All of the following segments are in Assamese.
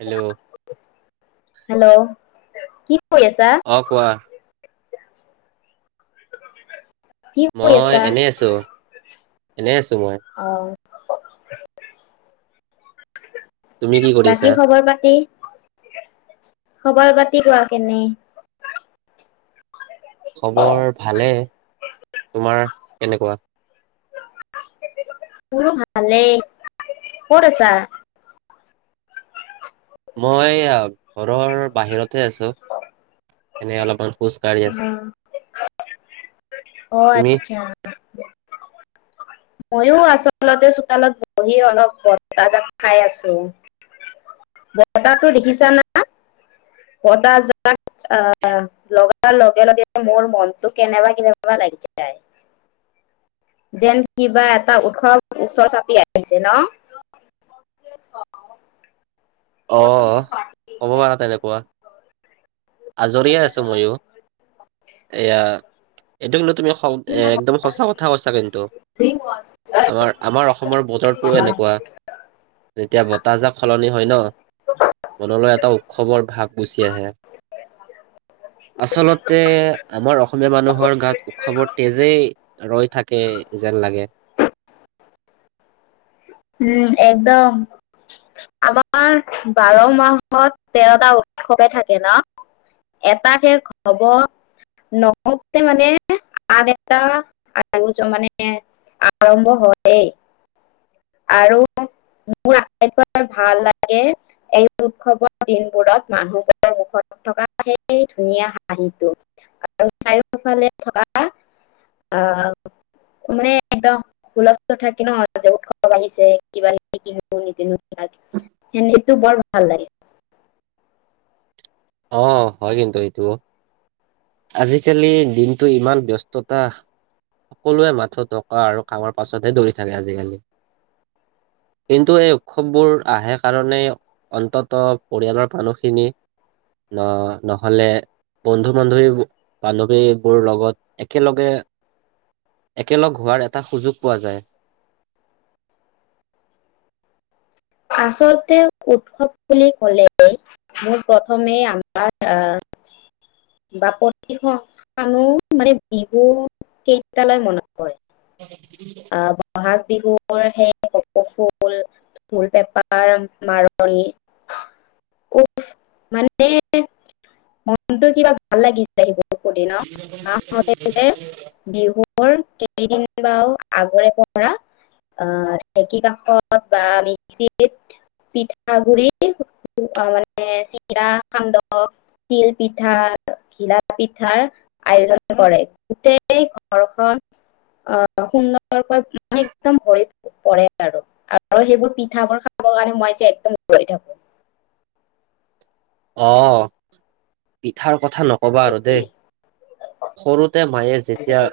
Hello hello. কি কৰি আছা অ', কোৱা। কি কৰি মই আছা এনে আছো, এনে আছো মই। তুমি কি [unintelligible] কৰিছা বাকী খবৰ পাতি। খবৰ পাতি কোৱা কেনে? খবৰ ভালে। তোমাৰ কেনেকুৱা? মোৰো ভালে ক'ত আছা? মই এইয়া ঘৰৰ বাহিৰত এ, আছোঁ। এনে অলপমান খোজ কাঢ়ি আছো উম, অ'! তুমি আচ্ছা। মইয়ো আচলতে চোতালত বহি অলপ বতাহজাক খাই আছোঁ। বতাহটো দেখিছা না বতাহজাক [unintelligible] লগাৰ লগে লগে মোৰ মনটো কেনেবা কেনেবা লাগি যায়। যেন কিবা এটা উৎসৱ ওচৰ চাপি আহিছে ন। অঁ! হ'ব বাৰু তেনেকুৱা। আজৰি আছোঁ মইয়ো। এয়া, এইটো কিন্তু তুমি একদম সঁচা কথা কৈছা। কিন্তু আমাৰ আমাৰ অসমৰ বতৰটো এনেকুৱা যেতিয়া বতাহজাক সলনি হয় ন' মনলৈ এটা উৎসৱৰ ভাৱ গুচি আহে। আচলতে, আমাৰ অসমীয়া মানুহৰ গাত উৎসৱৰ তেজেই ৰৈ থাকে। যেন লাগে উম, একদম আমাৰ বাৰ মাহত, তেৰটা উৎসৱে থাকে ন'। এটা শেষ হ'ব নহওঁতেই মানে, আন এটা মানে, আৰম্ভ হয়। আৰু মোৰ আটাইতকৈ ভাল লাগে, এই উৎসৱৰ দিনবোৰত মানুহবৰ মুখত থকা সেই ধুনীয়া হাঁহিটো আৰু চাৰিওফালে থকা আহ মানে একদম হুলস্থূল থাকে ন' উৎসৱ আহিছে। কিবা কিবি কিনো কিনো নিকিনো সেইদিনটো বৰ ভাল লাগে। অ' হয়। কিন্তু, এইটো আজিকালি দিনটো ইমান ব্যস্ততা সকলোৱে মাথো টকা আৰু কামৰ পাছতহে দৌৰি থাকে। আজিকালি কিন্তু, এই উৎসৱবোৰ আহে কাৰণেই অন্তত পৰিয়ালৰ মানুহখিনি ন' নহ'লে, বন্ধু বান্ধৱী বান্ধৱীবোৰ লগত একেলগে একেলগ হোৱাৰ এটা সুযোগ পোৱা যায়। আচলতে উৎসৱ বুলি ক'লে, মোৰ প্ৰথমে, আমাৰ আহ বাপতিসাহোন মানে, বিহু কেইটালৈ মনত হয়। আ'! বহাগ বিহুৰ সেই কপৌ ফুল ফুল পেপাৰ মাৰনি। উফ! মানে, মনটো কিবা ভাল লাগি যায়। এইবোৰ বহু দিন আমাৰ মতে যে বিহু কেইদিন বাও আগৰে পৰা, আ'! ঢেঁকী কাষত বা আমি পিঠাগুৰি অ'! মানে চিৰা, সান্দহ তিল পিঠা, ঘিলা পিঠাৰ আয়োজন কৰে। গোটেই ঘৰখন অ'! সুন্দৰকৈ একদম ভৰি পৰে আৰু, আৰু সেইবোৰ পি পিঠাবোৰ খাবৰ কাৰণে মই যে একদম ৰৈ থাকোঁ। অ'! পিঠাৰ কথা ন'কবা আৰু দেই। সৰুতে মায়ে যেতিয়া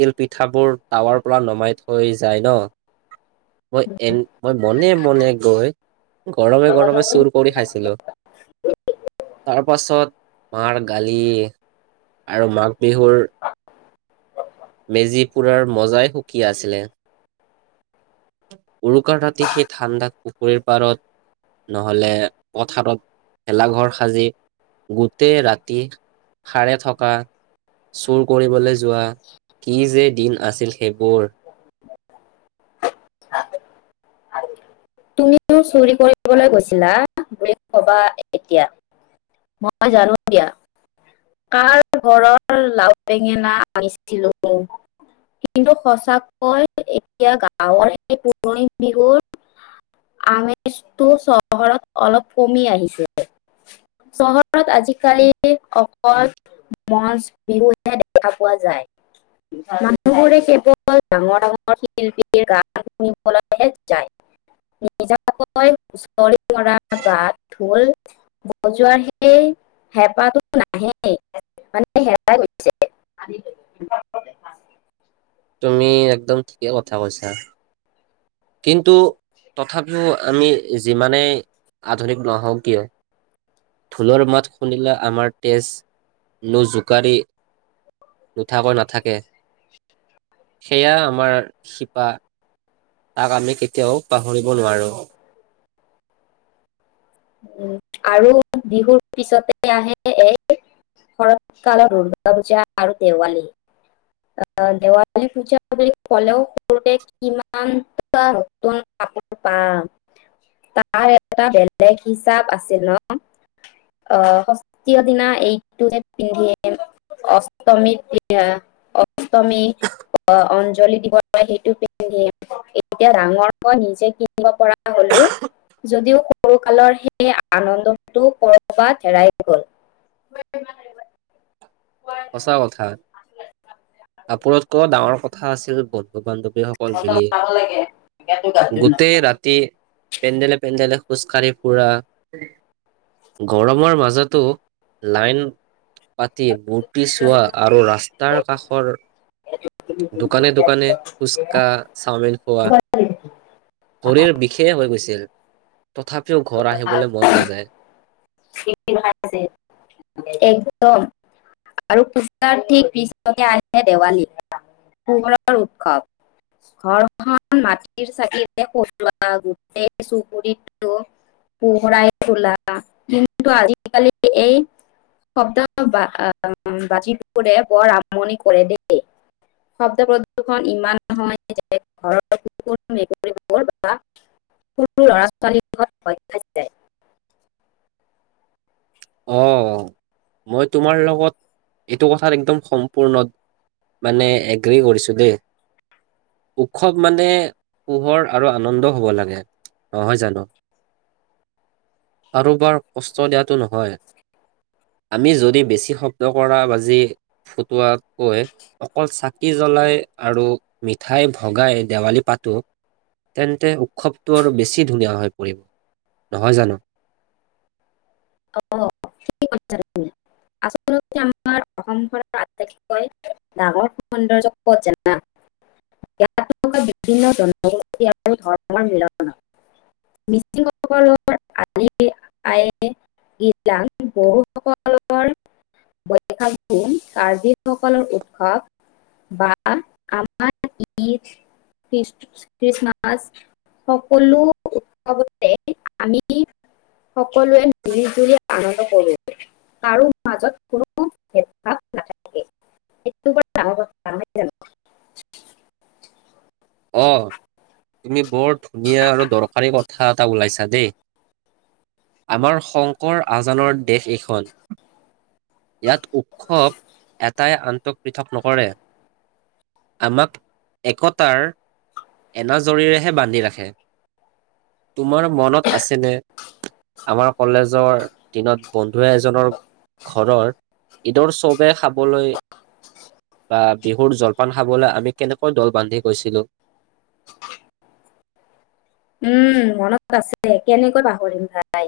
তিলপিঠাবোৰ টাৱাৰ পৰা নমাই থৈ যায় ন মই এ, মই মনে মনে গৈ গৰমে গৰমে চুৰ কৰি খাইছিলোঁ। তাৰ পাছত মাৰ গালি আৰু মাক বিহুৰ মেজি পুৰাৰ মজাই সুকীয়া আছিলে। উৰুকাৰ ৰাতি সেই ঠাণ্ডাত পুখুৰীৰ পাৰত নহ'লে পথাৰত ভেলাঘৰ সাজি গোটেই ৰাতি সাৰে থকা চুৰ কৰিবলৈ যোৱা, কি যে দিন আছিল সেইবোৰ। তুমি টো চুৰি কৰিবলৈ গৈছিলা, বুলি নক'বা এতিয়া। মই জানো দিয়া! কাৰ ঘৰৰ লাও বেঙেনা আনিছিলোঁ। কিন্তু, সঁচাকৈ এতিয়া গাঁৱৰ সেই পুৰণি বিহুৰ আমেজটো চহৰত অলপ কমি আহিছে চহৰত আজিকালি মঞ্চ বিহুহে দেখা পোৱা যায়। মানুহবোৰে কেৱল ডাঙৰ, ডাঙৰ শিল্পীৰ গান শুনিবলৈহে যায়। নিজাকৈ হুঁচৰি মৰা বা ঢোল বজোৱাৰ সেই হেপাহটো নাহে। মানে হেৰাই গৈছে তুমি একদম ঠিকে কথা কৈছা। কিন্তু, তথাপিও আমি যিমানেই আধুনিক নহওঁ কিয়, ঢোলৰ মাত শুনিলে আমাৰ তেজ নো জোকাৰি নুঠাকৈ নাথাকে। সেয়া আমাৰ শিপা তাক আমি কেতিয়াও পাহৰিব নোৱাৰোঁ। আৰু বিহুৰ পিছতে আহে এই শৰৎ কালত দুৰ্গা পূজা আৰু দেৱালী আহ দেৱালী পূজা বুলি কলেও সৰুৰে কিমান নতুন কাপোৰ পাম তাৰ এটা বেলেগ [unintelligible] হিচাপ আছিল ন আহ ষষ্ঠিৰ দিনা এইটোৱে পিন্ধিম অষ্টমী অষ্টমী অঞ্জলি দিব সেইটো পিন্ধিম এতিয়া ডাঙৰ মই নিজে কিনিব পৰা হলো যদিও [unintelligible] সৰুকালৰ সেই আনন্দটো কৰ'বাত হেৰাই গ'ল। সঁচা কথা কাপোৰতকৈ ডাঙৰ কথা আছিল বন্ধু বান্ধৱ। সকল মিলি গোটেই ৰাতি পেণ্ডেলে পেণ্ডেলে খোজ কাঢ়ি ফুৰা গৰমৰ মাজতো লাইন পাতি বহুত যদি চোৱা আৰু ৰাস্তাৰ কাষৰ দোকানে দোকানে ফুচকা, চাওমিন খোৱা ভৰিৰ বিষেই হৈ গৈছিল তথাপিও ঘৰ আহিবলৈ মন নাযায়। একদম আৰু পূজাৰ ঠিক পিছতে আহে দেৱালী পোহৰৰ উৎসৱ ঘৰখন মাটিৰ চাকিবোৰে গোটেই চুবৰিটো পোহৰাই তোলে। [unintelligible] কিন্তু আজিকালি এই শব্দ বচিবৰে বৰ আমনি কৰে দেই। শব্দ প্ৰদূ্ষন ইমান হয় যে ঘৰৰ কুকুৰ, মেকুৰিবোৰ বা সৰু ল'ৰা ছোৱালীবোৰে ভয় খাই যায়। অ' মই তোমাৰ লগত এইটো কথাত একদম সম্পূৰ্ণ মানে এগ্ৰী কৰিছো দেই, উৎসৱ মানে পোহৰ আৰু আনন্দ হ'ব লাগে। নহয় জানো, কাৰোবাক কষ্ট দিয়াটো নহয়। আমি যদি বেছি শব্দকৰা বাজি ফুটোৱাতকৈ অকল চাকি জ্বলাই আৰু মিঠাই ভগাই দেৱালী পাতোঁ তেন্তে উৎসৱবোৰ আৰু বেছি ধুনীয়া হৈ পৰিব। নহয় জানো? অ' ঠিকেই কৈছা তুমি আচলতে আমাৰ অসমখন আটাতকৈ ডাঙৰ সৌন্দৰ্য্য ক'ত জানা ইয়াত বিভিন্ন জনগোষ্ঠীৰ আৰু ধৰ্মৰ মিলন হয়। মিচিংসকল [inaudible] [inaudible] কাৰ্বি সকলৰ উৎসৱ বা আমাৰ ঈদ, খ্ৰীষ্টমাছ সকলো উৎসৱতে আমি সকলোৱে মিলি জুলি আনন্দ কৰোঁ, কাৰো মাজত কোনো ভেদভাৱ নাথাকে। সেইতো বৰ ডাঙৰ কথা নহয় জানো? অ' তুমি বৰ ধুনীয়া আৰু দৰকাৰী কথা এটা ওলিয়াইছা দেই। আমাৰ শংকৰ-আজানৰ দেশ এইখন। ইয়াত উৎসৱে এটাই আনটোক পৃথক নকৰে। আমাক একতাৰ এনাজৰীৰেহে বান্ধি ৰাখে। তোমাৰ মনত আছেনে আমাৰ কলেজৰ দিনত বন্ধু এজনৰ ঘৰত ঈদত চবে খাবলৈ বা বিহুৰ জলপান খাবলৈ আমি কেনেকৈ দল বান্ধি গৈছিলো। উম মনত আছে কেনেকৈ পাহৰিম ভাই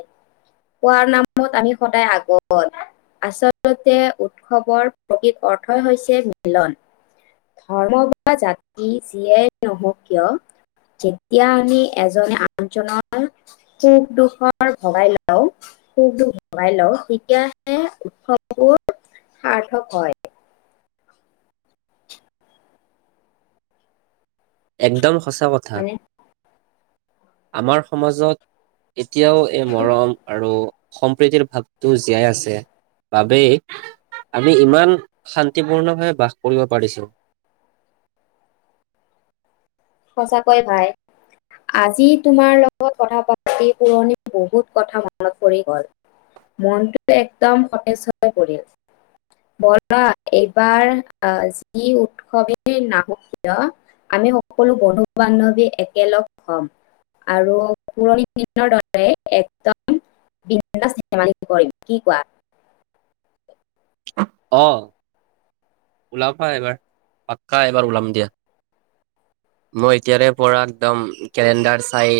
খোৱাৰ নামত আমি সদায় আগত আচলতে উৎসৱৰ প্ৰকৃত অৰ্থই হৈছে মিলন। ধৰ্ম বা জাতি যিয়েই নহওঁক কিয় যেতিয়া আমি এজনে আনজনৰ সুখ দুখৰ ভাগ হওঁ, সুখ দুখ ভগাই লওঁ তেতিয়াহে উৎসৱবোৰ সাৰ্থক হয়। একদম সঁচা কথা। হয়নে আমাৰ সমাজত এতিয়াও এই মৰম আৰু সম্প্ৰীতিৰ ভাৱটো জীয়াই আছে বাবেই আমি ইমান শান্তিপূৰ্ণভাৱে বাস কৰিব পাৰিছো। সঁচাকৈ ভাই আজি তোমাৰ লগত কথা পাতি পুৰণি বহুত কথা মনত পৰি গ'ল মনটো একদম সতেজ হৈ পৰিল। ব'লা এইবাৰ যি উৎসৱেই নাহক কিয় আমি সকলো বন্ধু বান্ধৱী একেলগ হ'ম আৰু পুৰণি দিনৰ দৰে একদম বিন্দাছ ধেমালি কৰিম। কি কোৱা? অ' ওলাবা এইবাৰ, পাক্কা এইবাৰ ওলাম দিয়া। মই এতিয়াৰে পৰা একদম কেলেণ্ডাৰ চাই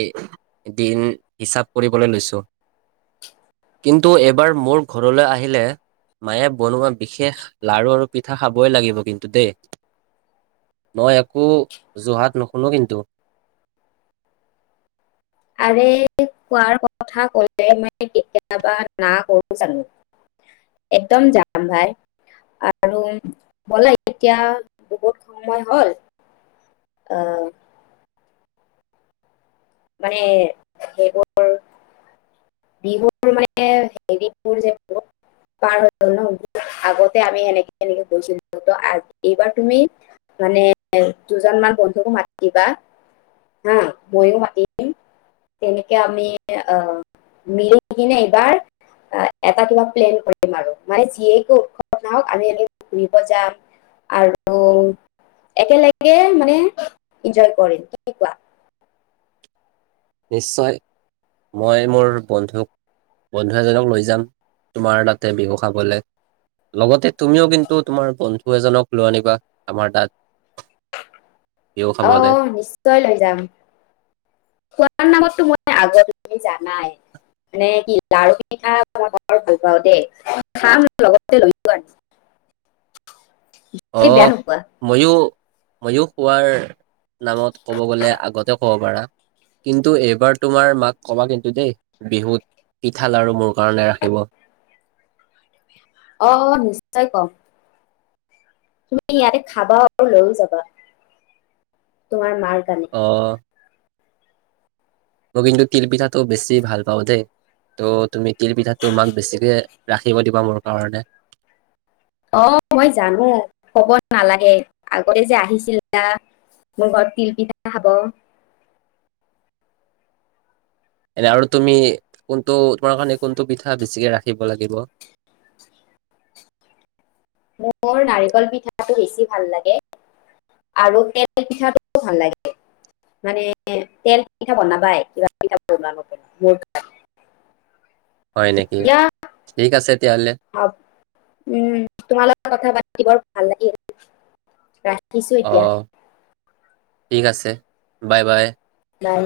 দিন হিচাপ কৰিবলৈ লৈছো, কিন্তু এইবাৰ মোৰ ঘৰলৈ আহিলে মায়ে বনোৱা বিশেষ লাৰু আৰু পিঠা পিঠা খাবই লাগিব কিন্তু দেই। মই একো অজহাত নুশুনো কিন্তু। আৰে খোৱাৰ কথা ক'লে মই কেতিয়াবা নাখাওঁ কওঁ জানো। একদম যাম ভাই আৰু বলা এতিয়া বহুত সময় হ'ল অ' মানে সেইবোৰ বিহুৰ হেৰিবোৰ যিহেতু পাৰ হৈ গ'ল ন আগতে আমি সেনেকে তেনেকে গৈছিলো নহয় তেন্তে এইবাৰ তুমি মানে দুজনমান বন্ধুকো মাতি দিবা আৰু ময়ো মাতিম। তেনেকে আমি অ' মিলি কেনে এইবাৰ এটা কিবা প্লেন কৰিম আৰু মানে যিয়ে কি উৎসৱ নহওঁক আমি ঘূৰিব যাম আৰু একেলগে এনজয় কৰিম। কি কোৱা? নিশ্চয়, মই মোৰ বন্ধুক বন্ধু এজনক লৈ যাম তোমাৰ তাতে বিহু খাবলৈ, লগতে তুমিও কিন্তু তোমাৰ বন্ধু এজনক লৈ আনিবা আমাৰ তাত। বিহু [inaudible] খাবলৈ খোৱাৰ নামতো মই আগত তুমি জানাই মানে কি লাৰু, পিঠা খাই মই বৰ ভাল পাওঁ দেই। খাম লগতে লৈও আনিম। অ' মইয়ো খোৱাৰ নামত ক'ব গ'লে আগতে ক'ব পাৰা কিন্তু এইবাৰ তোমাৰ মাক ক'বা কিন্তু দেই বিহুত পিঠা, লাৰু মোৰ কাৰণে ৰাখিব। অ', অ' নিশ্চয় কম। তুমি ইয়াতে খাবা আৰু লৈও যাবা ।তোমাৰ মাৰ কাৰণে অ' মই কিন্তু তিলপিঠাটো বেছি ভাল পাওঁ দেই তো' তুমি তিলপিঠাটো মাক বেছিকে ৰাখিব দিবা মোৰ কাৰণে। অ' মই জানো ক'ব নালাগে আগতে যে আহিছিলা মোৰ ঘৰত তিলপিঠা খাব। এনে আৰু তুমি কোনটো তোমাৰ কাৰণে কোনটো পিঠা বেছিকে ৰাখিব লাগিব? মোৰ নাৰিকল পিঠাটো বেছি ভাল লাগে, আৰু তেল পিঠাটো ভাল লাগে মানে তেল পিঠা বনাবাই কিবা পিঠা বনোৱা নবনোৱা মোৰ কাৰণে। হয় নেকি দিয়া ঠিক আছে তেতিয়াহ'লে উম তোমালকে কথা পা [unintelligible] শুনি বৰ ভাল লাগিল দিছোঁ অ এতিয়া ঠিক আছে বাই বাই বাই